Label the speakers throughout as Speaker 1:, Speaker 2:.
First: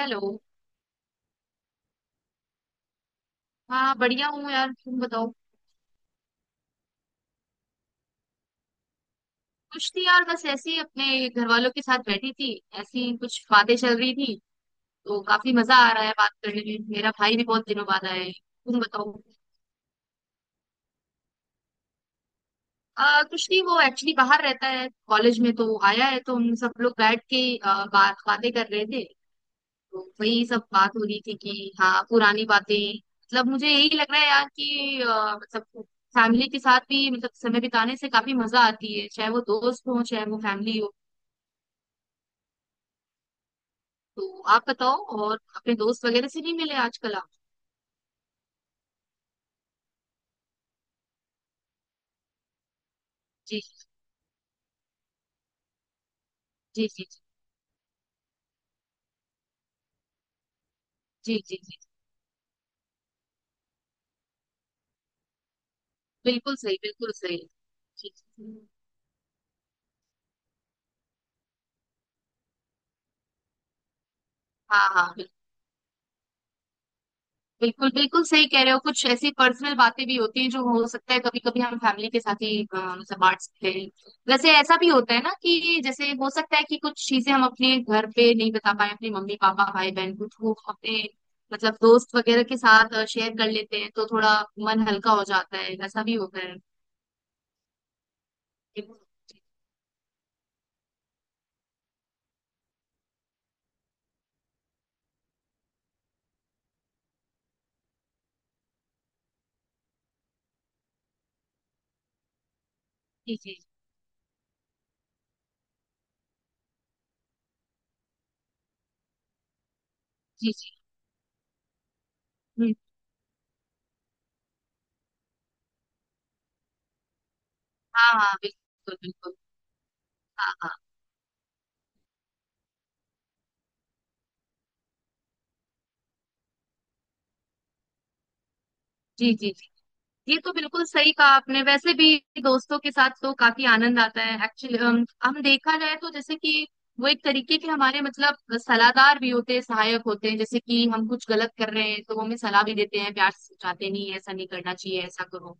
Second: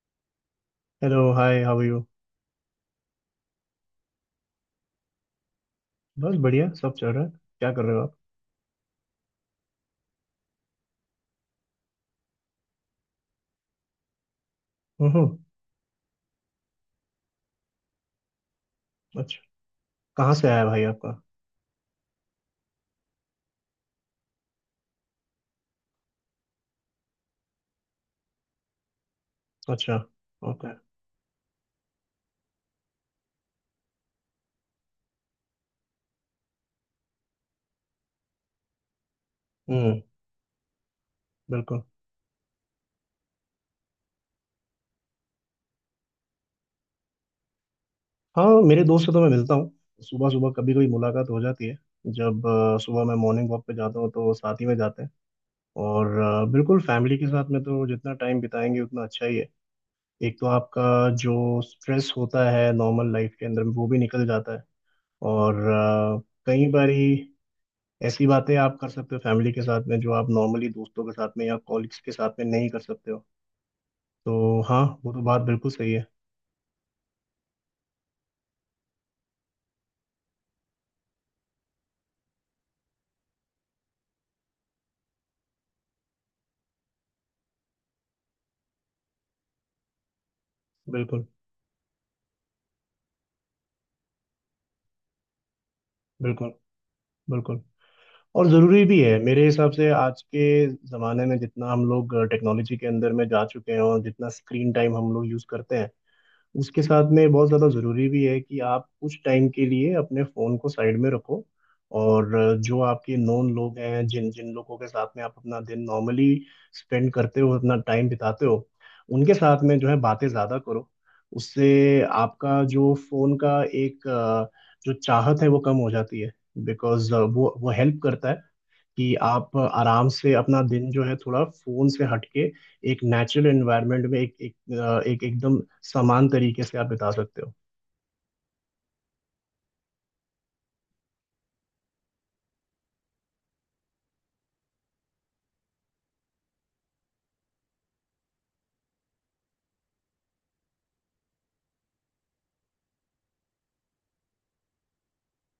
Speaker 1: Hello.
Speaker 2: Hello, hi how are you.
Speaker 1: हाँ बढ़िया हूँ यार, तुम बताओ।
Speaker 2: बस बढ़िया सब चल रहा है। क्या कर रहे हो आप?
Speaker 1: कुछ नहीं यार, बस ऐसे ही अपने घर वालों के साथ बैठी थी, ऐसी कुछ बातें चल रही थी। तो
Speaker 2: हम्म।
Speaker 1: काफी मजा आ रहा है बात करने में, मेरा भाई भी बहुत दिनों बाद आया है। तुम बताओ।
Speaker 2: अच्छा, कहाँ से आया भाई आपका?
Speaker 1: कुछ नहीं वो एक्चुअली बाहर रहता है कॉलेज में, तो आया है तो हम सब लोग बैठ के आ, बात बातें कर रहे थे।
Speaker 2: अच्छा।
Speaker 1: तो वही सब
Speaker 2: ओके।
Speaker 1: बात हो रही थी कि हाँ पुरानी बातें, मतलब मुझे यही लग रहा है यार कि मतलब फैमिली के साथ भी मतलब समय बिताने से काफी मजा आती है, चाहे वो दोस्त हो
Speaker 2: हम्म।
Speaker 1: चाहे वो फैमिली हो।
Speaker 2: बिल्कुल।
Speaker 1: तो आप बताओ, और अपने दोस्त वगैरह से नहीं मिले आजकल आप?
Speaker 2: हाँ, मेरे दोस्त से तो मैं मिलता हूँ। सुबह सुबह कभी कभी मुलाकात हो जाती है जब सुबह मैं मॉर्निंग
Speaker 1: जी
Speaker 2: वॉक पे जाता हूँ तो साथ ही में जाते हैं। और बिल्कुल
Speaker 1: जी जी
Speaker 2: फैमिली के साथ में तो जितना टाइम बिताएंगे उतना अच्छा ही है। एक तो आपका
Speaker 1: जी जी
Speaker 2: जो
Speaker 1: जी।
Speaker 2: स्ट्रेस होता है नॉर्मल लाइफ के अंदर वो भी निकल जाता है। और
Speaker 1: बिल्कुल
Speaker 2: कई
Speaker 1: सही, बिल्कुल
Speaker 2: बारी
Speaker 1: सही। जी
Speaker 2: ऐसी बातें
Speaker 1: जी।
Speaker 2: आप कर सकते हो फैमिली के साथ में जो आप नॉर्मली दोस्तों के साथ में या कॉलिग्स के साथ में नहीं कर सकते हो। तो हाँ,
Speaker 1: हाँ
Speaker 2: वो
Speaker 1: हाँ
Speaker 2: तो
Speaker 1: बिल्कुल।
Speaker 2: बात बिल्कुल सही है।
Speaker 1: बिल्कुल बिल्कुल सही कह रहे हो, कुछ ऐसी पर्सनल बातें भी होती हैं जो हो सकता है कभी कभी हम फैमिली के साथ ही मतलब बांट सकते हैं। वैसे ऐसा भी होता है ना कि जैसे हो सकता है कि कुछ चीजें हम अपने घर पे नहीं बता पाए अपने मम्मी पापा भाई बहन को, तो अपने
Speaker 2: बिल्कुल,
Speaker 1: मतलब दोस्त वगैरह के साथ शेयर कर लेते हैं तो थोड़ा मन हल्का हो जाता है, ऐसा भी होता
Speaker 2: बिल्कुल,
Speaker 1: है।
Speaker 2: बिल्कुल। और
Speaker 1: जी
Speaker 2: ज़रूरी भी है मेरे हिसाब से आज के ज़माने में। जितना हम लोग टेक्नोलॉजी के अंदर में जा चुके हैं और जितना स्क्रीन टाइम हम लोग यूज़ करते हैं, उसके साथ में बहुत ज़्यादा ज़रूरी भी है कि आप कुछ टाइम के लिए अपने फ़ोन को साइड में रखो। और जो आपके
Speaker 1: जी
Speaker 2: नोन
Speaker 1: जी
Speaker 2: लोग हैं, जिन जिन लोगों के साथ में आप अपना दिन नॉर्मली स्पेंड करते हो, अपना टाइम बिताते हो, उनके साथ में जो है बातें
Speaker 1: जी।
Speaker 2: ज़्यादा करो। उससे आपका
Speaker 1: हुँ,
Speaker 2: जो फ़ोन का एक जो चाहत है वो कम हो जाती है। बिकॉज वो हेल्प
Speaker 1: हाँ,
Speaker 2: करता है
Speaker 1: हाँ, बिल्कुल,
Speaker 2: कि
Speaker 1: बिल्कुल।
Speaker 2: आप आराम से
Speaker 1: हाँ,
Speaker 2: अपना
Speaker 1: हाँ।
Speaker 2: दिन जो है थोड़ा फोन से हटके एक नेचुरल एनवायरनमेंट में एक एक, अ, एक एकदम समान तरीके से आप बिता सकते हो।
Speaker 1: जी, जी, जी। ये तो बिल्कुल सही कहा आपने, वैसे भी दोस्तों के साथ तो काफी आनंद आता है। एक्चुअली हम देखा जाए तो जैसे कि वो एक तरीके के हमारे मतलब सलाहदार भी होते हैं, सहायक होते हैं। जैसे कि हम कुछ गलत कर रहे हैं तो वो हमें सलाह भी देते हैं, प्यार से समझाते हैं, नहीं ऐसा नहीं करना चाहिए, ऐसा करो।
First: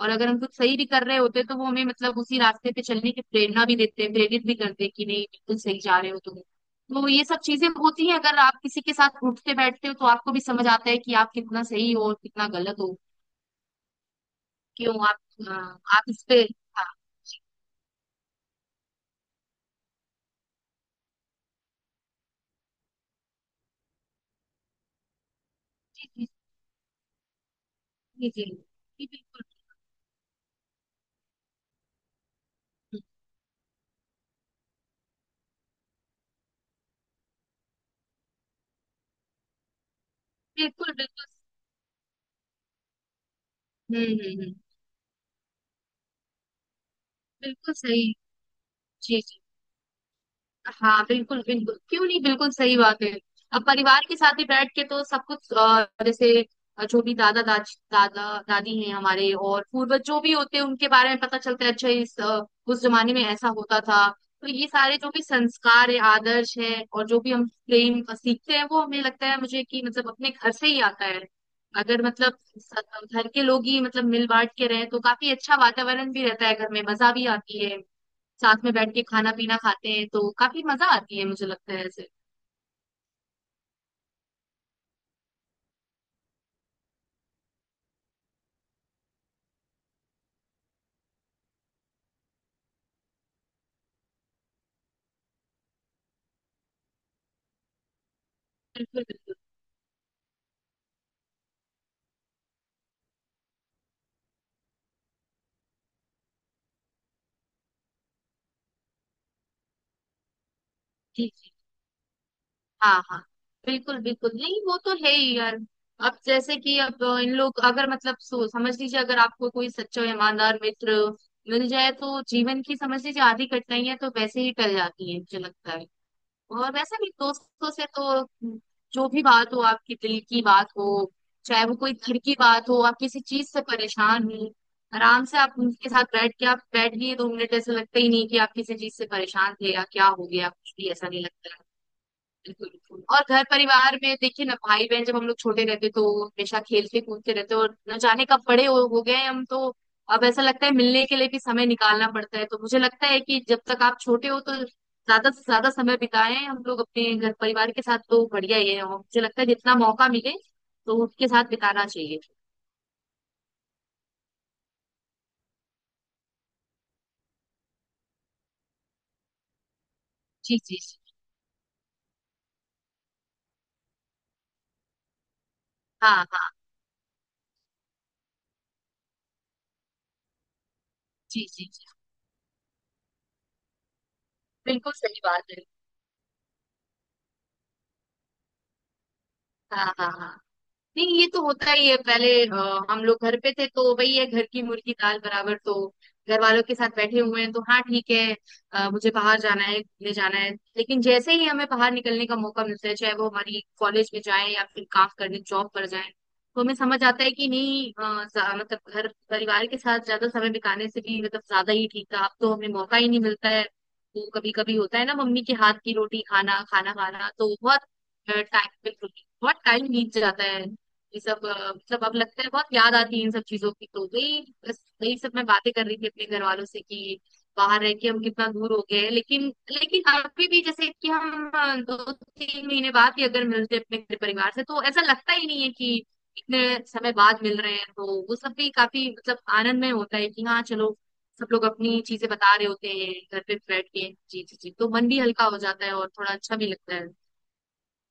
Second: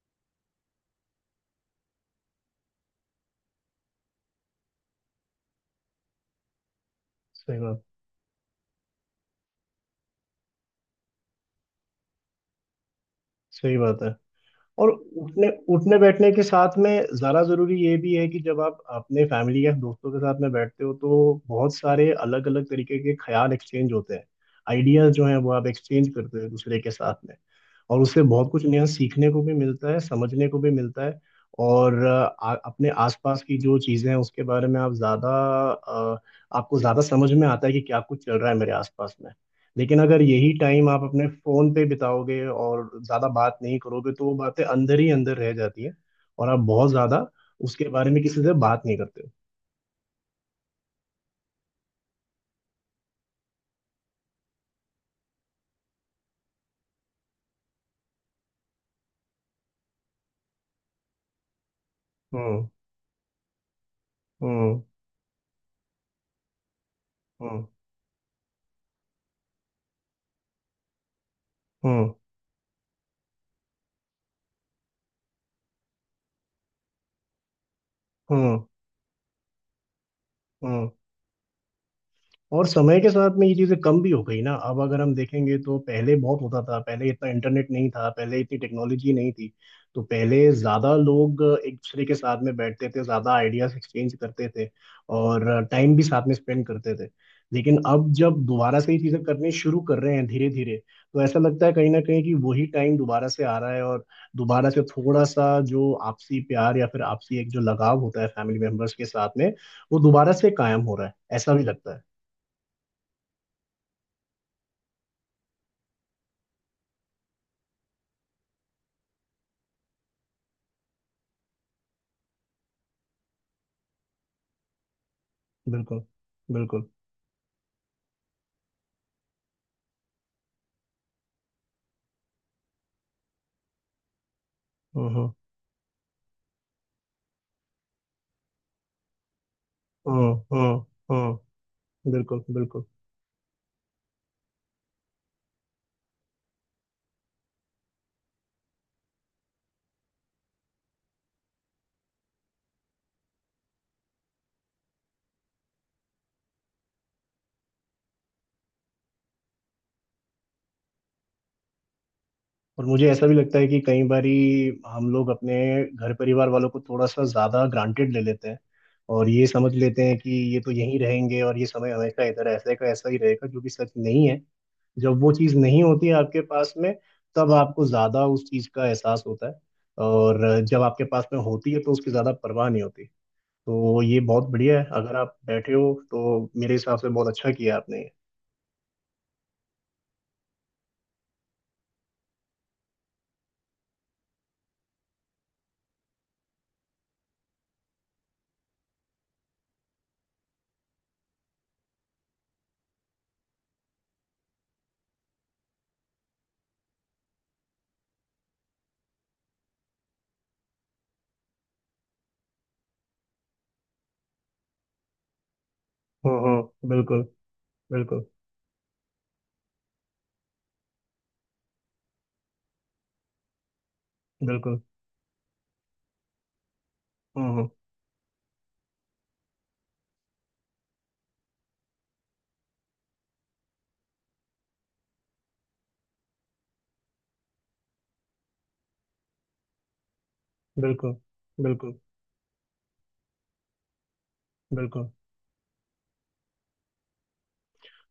Speaker 1: और अगर हम कुछ सही भी कर रहे होते हैं तो वो हमें मतलब उसी रास्ते पे चलने की प्रेरणा भी देते हैं, प्रेरित भी करते हैं कि नहीं बिल्कुल सही जा रहे हो तुम। तो ये सब
Speaker 2: सही
Speaker 1: चीजें
Speaker 2: बात।
Speaker 1: होती हैं, अगर आप किसी के साथ उठते बैठते हो तो आपको भी समझ आता है कि आप कितना सही हो और कितना गलत हो।
Speaker 2: सही बात है। और
Speaker 1: क्यों आप?
Speaker 2: उठने
Speaker 1: हाँ,
Speaker 2: उठने
Speaker 1: आप इस
Speaker 2: बैठने
Speaker 1: पे।
Speaker 2: के साथ
Speaker 1: हाँ।
Speaker 2: में
Speaker 1: जी
Speaker 2: ज़रा ज़रूरी ये भी है कि जब आप अपने फैमिली या दोस्तों के साथ में बैठते हो तो बहुत सारे अलग अलग तरीके के ख्याल एक्सचेंज होते हैं। आइडियाज़ जो हैं वो आप एक्सचेंज
Speaker 1: जी
Speaker 2: करते हो एक दूसरे के साथ में। और उससे
Speaker 1: जी जी।
Speaker 2: बहुत कुछ नया
Speaker 1: जी,
Speaker 2: सीखने
Speaker 1: बिल्कुल।
Speaker 2: को भी मिलता है, समझने को भी मिलता है। और अपने आसपास की जो चीज़ें हैं उसके बारे में अ, आपको ज़्यादा समझ में आता है कि क्या कुछ चल रहा है मेरे आसपास में। लेकिन अगर यही टाइम
Speaker 1: बिल्कुल
Speaker 2: आप
Speaker 1: बिल्कुल।
Speaker 2: अपने फोन पे बिताओगे और ज्यादा बात नहीं
Speaker 1: हम्म
Speaker 2: करोगे तो वो
Speaker 1: हम्म हम्म,
Speaker 2: बातें अंदर ही अंदर रह जाती हैं और आप बहुत ज्यादा
Speaker 1: बिल्कुल
Speaker 2: उसके
Speaker 1: सही।
Speaker 2: बारे में किसी से बात नहीं करते
Speaker 1: जी
Speaker 2: हो।
Speaker 1: जी। हाँ बिल्कुल बिल्कुल, क्यों नहीं, बिल्कुल सही बात है। अब परिवार के साथ ही बैठ के तो सब कुछ जैसे जो भी दादा दादी हैं हमारे और पूर्वज जो भी होते हैं उनके बारे में पता चलता है, अच्छा इस
Speaker 2: हम्म
Speaker 1: उस जमाने में ऐसा होता था। तो ये
Speaker 2: हम्म
Speaker 1: सारे जो भी संस्कार है आदर्श है और जो भी हम
Speaker 2: हम्म।
Speaker 1: प्रेम सीखते हैं, वो हमें लगता है मुझे कि मतलब अपने घर से ही आता है। अगर
Speaker 2: हम्म
Speaker 1: मतलब घर के लोग ही मतलब मिल बांट के रहे तो काफी अच्छा वातावरण भी रहता है घर में, मजा भी आती है। साथ
Speaker 2: हम्म
Speaker 1: में बैठ के खाना पीना खाते हैं तो काफी मजा
Speaker 2: हम्म।
Speaker 1: आती है, मुझे लगता है ऐसे।
Speaker 2: और समय के साथ में ये चीजें कम भी हो गई ना। अब अगर हम देखेंगे तो पहले बहुत होता था। पहले इतना इंटरनेट नहीं था, पहले इतनी टेक्नोलॉजी नहीं थी, तो पहले ज्यादा लोग एक दूसरे के साथ में बैठते थे, ज्यादा आइडियाज एक्सचेंज करते थे और टाइम भी साथ में स्पेंड करते थे। लेकिन अब जब दोबारा से ये
Speaker 1: बिल्कुल
Speaker 2: चीजें
Speaker 1: बिल्कुल।
Speaker 2: करनी शुरू कर रहे हैं धीरे धीरे, तो ऐसा लगता है कहीं ना कहीं कि वही टाइम दोबारा से आ रहा है। और दोबारा से थोड़ा सा जो आपसी प्यार या फिर आपसी एक जो लगाव होता है फैमिली मेंबर्स के साथ में, वो दोबारा से कायम हो रहा है
Speaker 1: जी जी।
Speaker 2: ऐसा भी लगता है।
Speaker 1: हाँ हाँ। बिल्कुल बिल्कुल, नहीं वो तो है ही यार। अब जैसे कि अब इन लोग अगर मतलब सो समझ लीजिए, अगर आपको कोई सच्चा और ईमानदार मित्र मिल जाए तो जीवन की समझ लीजिए आधी कठिनाइयां तो वैसे ही टल जाती है, मुझे लगता है।
Speaker 2: बिल्कुल,
Speaker 1: और
Speaker 2: बिल्कुल।
Speaker 1: वैसे भी दोस्तों से तो जो भी बात हो, आपकी दिल की बात हो, चाहे वो कोई घर की बात हो, आप किसी चीज से परेशान हो, आराम
Speaker 2: हम्म
Speaker 1: से आप उनके साथ बैठ के, आप बैठ गए 2 मिनट ऐसे लगता ही नहीं कि आप किसी चीज से परेशान थे या क्या हो
Speaker 2: हम्म
Speaker 1: गया, कुछ
Speaker 2: हम्म
Speaker 1: भी ऐसा नहीं लगता है।
Speaker 2: हम्म। बिल्कुल,
Speaker 1: बिल्कुल
Speaker 2: बिल्कुल।
Speaker 1: बिल्कुल। और घर परिवार में देखिए ना, भाई बहन जब हम लोग छोटे रहते तो हमेशा खेलते कूदते रहते, और न जाने कब बड़े हो गए हैं हम तो। अब ऐसा लगता है मिलने के लिए भी समय निकालना पड़ता है। तो मुझे लगता है कि जब तक आप छोटे हो तो ज्यादा से ज्यादा समय बिताएं हम लोग अपने घर परिवार के साथ तो बढ़िया ही है, और मुझे लगता है जितना मौका मिले तो उनके साथ बिताना चाहिए।
Speaker 2: और मुझे ऐसा भी लगता है कि कई बारी हम लोग अपने घर परिवार वालों को थोड़ा सा ज्यादा ग्रांटेड ले लेते हैं, और ये समझ लेते हैं कि
Speaker 1: जी
Speaker 2: ये तो
Speaker 1: जी जी।
Speaker 2: यहीं रहेंगे और ये समय हमेशा इधर ऐसे का ऐसा ही रहेगा, जो कि सच नहीं है। जब वो चीज़ नहीं होती है
Speaker 1: हाँ
Speaker 2: आपके
Speaker 1: हाँ।
Speaker 2: पास में, तब आपको ज़्यादा उस चीज़ का एहसास होता है। और जब आपके पास में
Speaker 1: जी जी
Speaker 2: होती है
Speaker 1: जी।
Speaker 2: तो उसकी ज़्यादा परवाह नहीं होती। तो ये बहुत बढ़िया है
Speaker 1: बिल्कुल
Speaker 2: अगर
Speaker 1: सही
Speaker 2: आप
Speaker 1: बात है।
Speaker 2: बैठे हो। तो मेरे हिसाब से बहुत अच्छा किया आपने।
Speaker 1: हाँ हाँ हाँ। नहीं ये तो होता ही है, पहले हम लोग घर पे थे तो वही है, घर की मुर्गी दाल बराबर। तो घर वालों के साथ बैठे हुए हैं तो हाँ ठीक है, मुझे बाहर जाना है घूमने जाना है। लेकिन जैसे ही हमें बाहर निकलने का मौका मिलता है चाहे वो हमारी कॉलेज में जाए या फिर काम करने जॉब पर जाए, तो हमें समझ आता है कि नहीं मतलब घर परिवार के साथ ज्यादा समय बिताने से भी मतलब ज्यादा ही ठीक था। अब तो हमें मौका ही नहीं मिलता है, तो कभी कभी होता है ना, मम्मी के हाथ की रोटी खाना खाना
Speaker 2: बिल्कुल।
Speaker 1: खाना तो
Speaker 2: बिल्कुल,
Speaker 1: टाइम बहुत टाइम बीत जाता है। ये सब मतलब अब लगता है, बहुत याद आती है इन सब चीजों की, तो वही बस
Speaker 2: बिल्कुल।
Speaker 1: वही सब मैं बातें कर रही थी अपने घर वालों से कि
Speaker 2: हम्म हम्म,
Speaker 1: बाहर रह के हम कितना दूर हो गए हैं। लेकिन लेकिन अभी भी जैसे कि हम 2 3 महीने बाद ही अगर मिलते हैं अपने घर परिवार से, तो ऐसा लगता ही नहीं है कि इतने समय बाद मिल रहे हैं। तो वो सब भी काफी मतलब आनंद में होता है कि हाँ चलो
Speaker 2: बिल्कुल।
Speaker 1: सब लोग
Speaker 2: बिल्कुल,
Speaker 1: अपनी चीजें बता रहे होते हैं घर पे बैठ के। जी जी जी। तो मन
Speaker 2: बिल्कुल।
Speaker 1: भी हल्का हो जाता है और थोड़ा अच्छा भी लगता है।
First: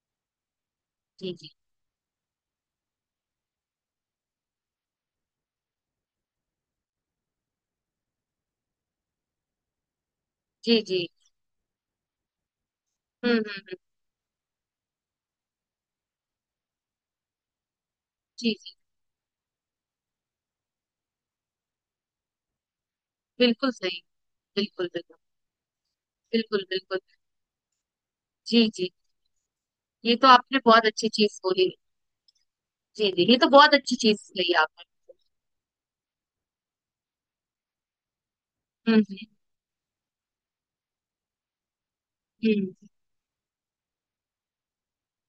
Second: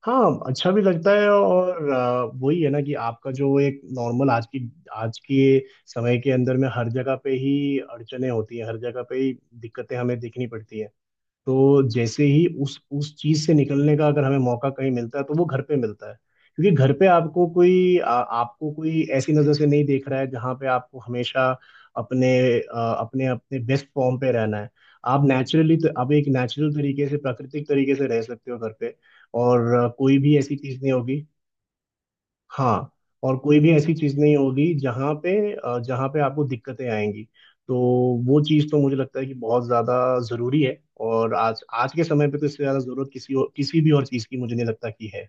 Speaker 2: हाँ, अच्छा भी लगता है।
Speaker 1: जी जी
Speaker 2: और वही है ना कि आपका जो एक नॉर्मल आज की आज के समय के अंदर में हर जगह पे ही अड़चने होती हैं, हर जगह पे ही दिक्कतें हमें देखनी पड़ती
Speaker 1: जी
Speaker 2: हैं।
Speaker 1: जी।
Speaker 2: तो जैसे ही उस चीज से
Speaker 1: हम्म।
Speaker 2: निकलने का अगर हमें मौका कहीं मिलता है तो वो घर पे मिलता है। क्योंकि घर पे
Speaker 1: जी
Speaker 2: आपको
Speaker 1: जी।
Speaker 2: कोई ऐसी नजर से नहीं देख रहा है जहाँ पे आपको हमेशा अपने आ, अपने अपने
Speaker 1: बिल्कुल
Speaker 2: बेस्ट
Speaker 1: सही।
Speaker 2: फॉर्म पे रहना है।
Speaker 1: बिल्कुल बिल्कुल।
Speaker 2: आप नेचुरली तो आप एक
Speaker 1: बिल्कुल
Speaker 2: नेचुरल
Speaker 1: बिल्कुल।
Speaker 2: तरीके से, प्राकृतिक तरीके से रह सकते हो
Speaker 1: जी
Speaker 2: घर
Speaker 1: जी।
Speaker 2: पे। और
Speaker 1: ये
Speaker 2: कोई
Speaker 1: तो
Speaker 2: भी ऐसी
Speaker 1: आपने
Speaker 2: चीज
Speaker 1: बहुत
Speaker 2: नहीं
Speaker 1: अच्छी
Speaker 2: होगी।
Speaker 1: चीज बोली।
Speaker 2: हाँ,
Speaker 1: जी जी,
Speaker 2: और
Speaker 1: ये तो
Speaker 2: कोई भी
Speaker 1: बहुत
Speaker 2: ऐसी
Speaker 1: अच्छी
Speaker 2: चीज
Speaker 1: चीज
Speaker 2: नहीं
Speaker 1: कही
Speaker 2: होगी
Speaker 1: आपने।
Speaker 2: जहाँ पे जहाँ पे आपको दिक्कतें आएंगी। तो वो चीज तो मुझे
Speaker 1: हम्म
Speaker 2: लगता है
Speaker 1: हम्म
Speaker 2: कि बहुत ज्यादा जरूरी है। और आज आज के समय पे तो इससे
Speaker 1: हम्म,
Speaker 2: ज्यादा जरूरत किसी और किसी भी और चीज की मुझे नहीं लगता कि है।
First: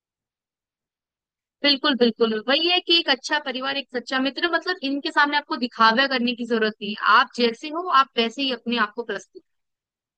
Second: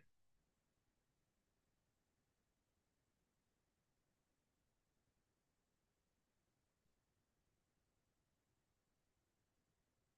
Speaker 1: बिल्कुल बिल्कुल। वही है कि एक अच्छा परिवार, एक सच्चा मित्र, मतलब इनके सामने आपको दिखावा करने की जरूरत नहीं है। आप जैसे हो आप वैसे ही अपने आप को प्रस्तुत,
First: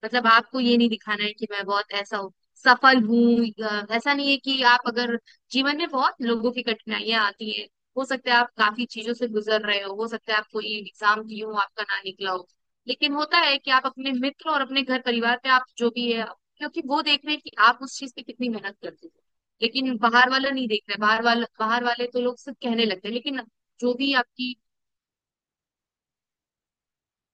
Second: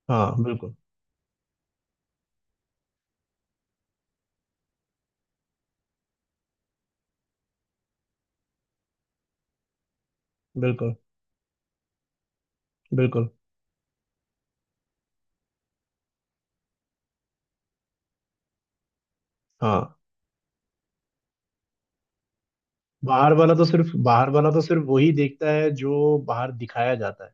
Speaker 1: मतलब
Speaker 2: हाँ
Speaker 1: आपको
Speaker 2: बिल्कुल।
Speaker 1: ये नहीं दिखाना है कि मैं बहुत ऐसा हूँ, सफल हूँ। ऐसा नहीं है कि आप अगर जीवन में बहुत लोगों की कठिनाइयां आती हैं, हो सकता है आप काफी चीजों से गुजर रहे हो सकता है आप कोई
Speaker 2: बिल्कुल,
Speaker 1: एग्जाम दिए हो आपका ना निकला हो। लेकिन
Speaker 2: बिल्कुल।
Speaker 1: होता है कि आप अपने मित्र और अपने घर परिवार पे आप जो भी है, क्योंकि वो देख रहे हैं कि आप उस चीज पे कितनी मेहनत करते हो।
Speaker 2: हाँ,
Speaker 1: लेकिन बाहर वाला नहीं देख रहे, बाहर वाला, बाहर वाले तो लोग सिर्फ कहने लगते हैं लेकिन। जो भी
Speaker 2: बाहर वाला
Speaker 1: आपकी।
Speaker 2: तो सिर्फ वही देखता है जो बाहर दिखाया जाता है।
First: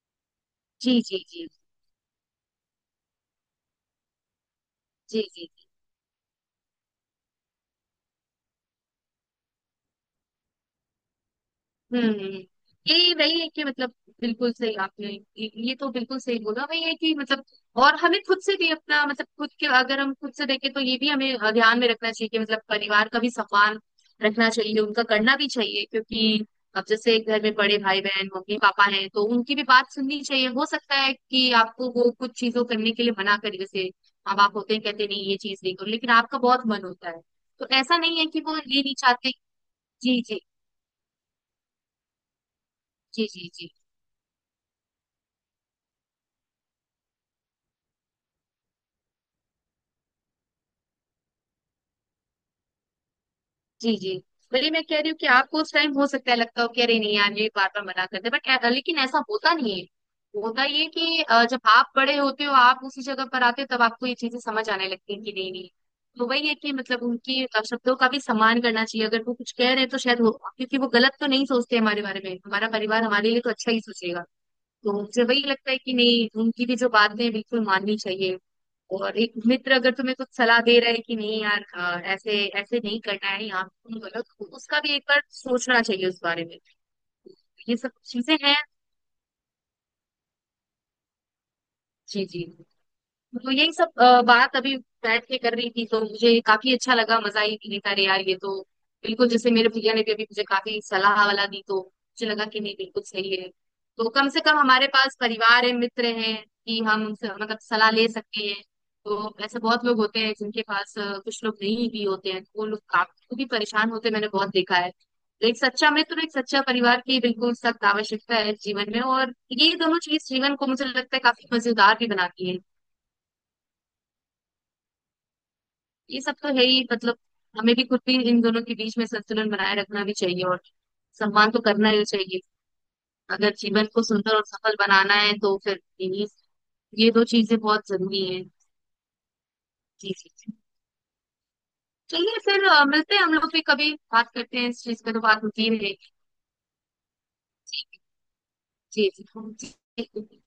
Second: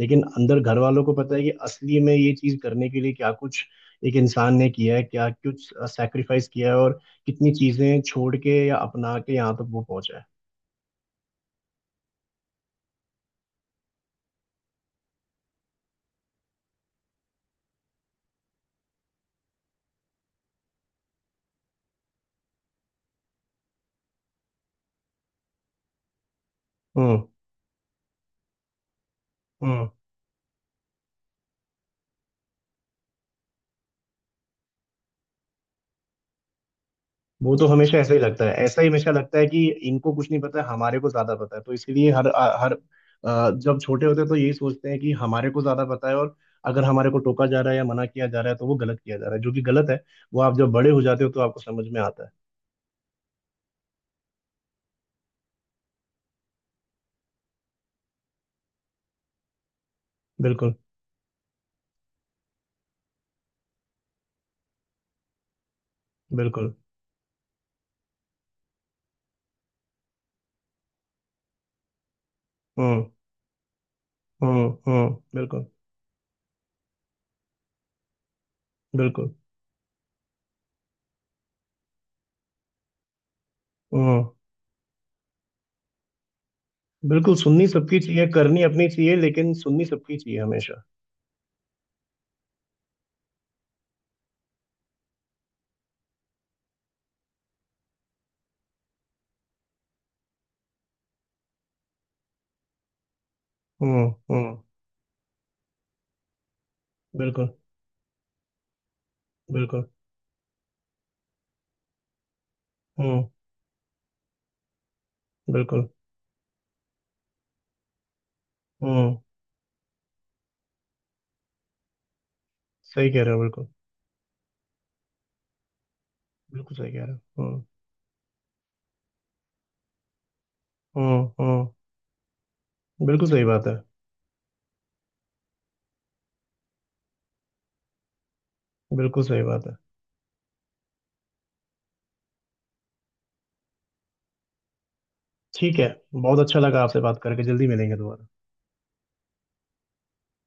Speaker 2: लेकिन अंदर घर
Speaker 1: जी
Speaker 2: वालों को
Speaker 1: जी
Speaker 2: पता है
Speaker 1: जी
Speaker 2: कि असली में ये चीज करने के लिए क्या कुछ एक इंसान ने किया है,
Speaker 1: जी
Speaker 2: क्या
Speaker 1: जी।
Speaker 2: कुछ सैक्रिफाइस किया है और कितनी चीजें छोड़ के या अपना के यहाँ तक वो पहुंचा है।
Speaker 1: हम्म। ये वही है कि मतलब, बिल्कुल सही आपने, ये तो बिल्कुल सही बोला, वही है कि मतलब, और हमें खुद से भी अपना मतलब खुद के अगर हम खुद से देखें, तो ये भी हमें ध्यान में रखना चाहिए कि मतलब परिवार का भी सम्मान रखना चाहिए, उनका करना भी चाहिए क्योंकि अब जैसे
Speaker 2: हम्म
Speaker 1: घर में बड़े भाई बहन मम्मी पापा हैं तो उनकी भी
Speaker 2: हम्म।
Speaker 1: बात सुननी चाहिए। हो सकता है कि आपको वो कुछ चीजों करने के लिए मना करे, जैसे अब आप होते हैं कहते हैं, नहीं ये चीज नहीं करो, लेकिन आपका बहुत मन होता है।
Speaker 2: वो तो
Speaker 1: तो ऐसा
Speaker 2: हमेशा ऐसा ही
Speaker 1: नहीं है कि
Speaker 2: लगता है,
Speaker 1: वो
Speaker 2: ऐसा
Speaker 1: ये
Speaker 2: ही
Speaker 1: नहीं
Speaker 2: हमेशा
Speaker 1: चाहते।
Speaker 2: लगता है कि इनको
Speaker 1: जी
Speaker 2: कुछ
Speaker 1: जी
Speaker 2: नहीं पता, हमारे को ज्यादा पता है। तो इसलिए हर हर
Speaker 1: जी जी
Speaker 2: अ,
Speaker 1: जी
Speaker 2: जब छोटे होते हैं तो यही सोचते हैं कि हमारे को ज्यादा पता है। और अगर हमारे को टोका जा रहा है या मना किया जा रहा है तो वो गलत किया जा रहा है, जो कि गलत है। वो आप जब बड़े हो जाते हो तो आपको समझ में आता है।
Speaker 1: जी जी। वही मैं कह रही हूँ कि आपको उस टाइम हो सकता है लगता हो कि अरे नहीं यार, ये बार बार मना करते, बट लेकिन ऐसा होता नहीं है। होता
Speaker 2: बिल्कुल,
Speaker 1: ये है कि जब आप बड़े होते हो आप उसी जगह पर आते हो तब आपको ये चीजें समझ आने लगती हैं कि नहीं नहीं। तो वही है कि
Speaker 2: बिल्कुल।
Speaker 1: मतलब उनकी शब्दों का भी सम्मान करना चाहिए, अगर वो कुछ कह रहे हैं तो शायद वो, क्योंकि वो गलत तो नहीं सोचते हमारे बारे में, हमारा परिवार
Speaker 2: हम्म
Speaker 1: हमारे लिए तो अच्छा ही सोचेगा। तो
Speaker 2: हम्म।
Speaker 1: मुझे वही
Speaker 2: बिल्कुल,
Speaker 1: लगता है कि नहीं उनकी भी जो बातें हैं, बिल्कुल माननी चाहिए। और एक
Speaker 2: बिल्कुल।
Speaker 1: मित्र अगर तुम्हें कुछ सलाह दे रहा है कि नहीं यार ऐसे ऐसे नहीं करना है, यहाँ पे तुम
Speaker 2: हम्म।
Speaker 1: गलत हो, उसका भी एक बार सोचना चाहिए उस बारे में।
Speaker 2: बिल्कुल, सुननी
Speaker 1: ये सब
Speaker 2: सबकी चाहिए,
Speaker 1: चीजें हैं।
Speaker 2: करनी अपनी चाहिए, लेकिन सुननी सबकी चाहिए हमेशा।
Speaker 1: जी जी। तो यही सब बात अभी बैठ के कर रही थी तो मुझे काफी अच्छा लगा, मजा ही नहीं था रे यार ये तो। बिल्कुल जैसे मेरे भैया ने भी अभी मुझे काफी सलाह वाला दी तो मुझे लगा कि नहीं बिल्कुल सही है।
Speaker 2: हम्म
Speaker 1: तो कम से
Speaker 2: हम्म।
Speaker 1: कम हमारे पास परिवार है मित्र हैं कि हम उनसे
Speaker 2: बिल्कुल,
Speaker 1: मतलब सलाह ले सकते हैं। तो ऐसे बहुत
Speaker 2: बिल्कुल।
Speaker 1: लोग होते हैं जिनके पास कुछ लोग नहीं भी होते हैं तो वो लोग
Speaker 2: हम्म।
Speaker 1: काफी परेशान होते हैं, मैंने बहुत देखा है। तो एक
Speaker 2: बिल्कुल।
Speaker 1: सच्चा मित्र और एक सच्चा परिवार की बिल्कुल सख्त आवश्यकता है जीवन में,
Speaker 2: हम्म,
Speaker 1: और ये दोनों चीज जीवन को मुझे लगता है काफी मजेदार भी बनाती है।
Speaker 2: सही कह रहे हो, बिल्कुल।
Speaker 1: ये सब तो है
Speaker 2: बिल्कुल
Speaker 1: ही
Speaker 2: सही कह रहे
Speaker 1: मतलब,
Speaker 2: हो।
Speaker 1: हमें भी खुद भी इन दोनों के बीच में संतुलन बनाए रखना भी चाहिए, और सम्मान तो
Speaker 2: हम्म।
Speaker 1: करना ही चाहिए।
Speaker 2: बिल्कुल सही
Speaker 1: अगर
Speaker 2: बात है।
Speaker 1: जीवन को सुंदर और सफल बनाना है तो फिर इन्हीं, ये 2 चीजें बहुत जरूरी हैं।
Speaker 2: बिल्कुल सही बात है।
Speaker 1: जी जी जी। चलिए फिर मिलते हैं, हम लोग भी कभी बात करते हैं, इस चीज पे तो बात होती ही
Speaker 2: ठीक है।
Speaker 1: रहेगी।
Speaker 2: बहुत अच्छा लगा आपसे बात करके। जल्दी
Speaker 1: ठीक
Speaker 2: मिलेंगे दोबारा।
Speaker 1: है। जी। जी जी।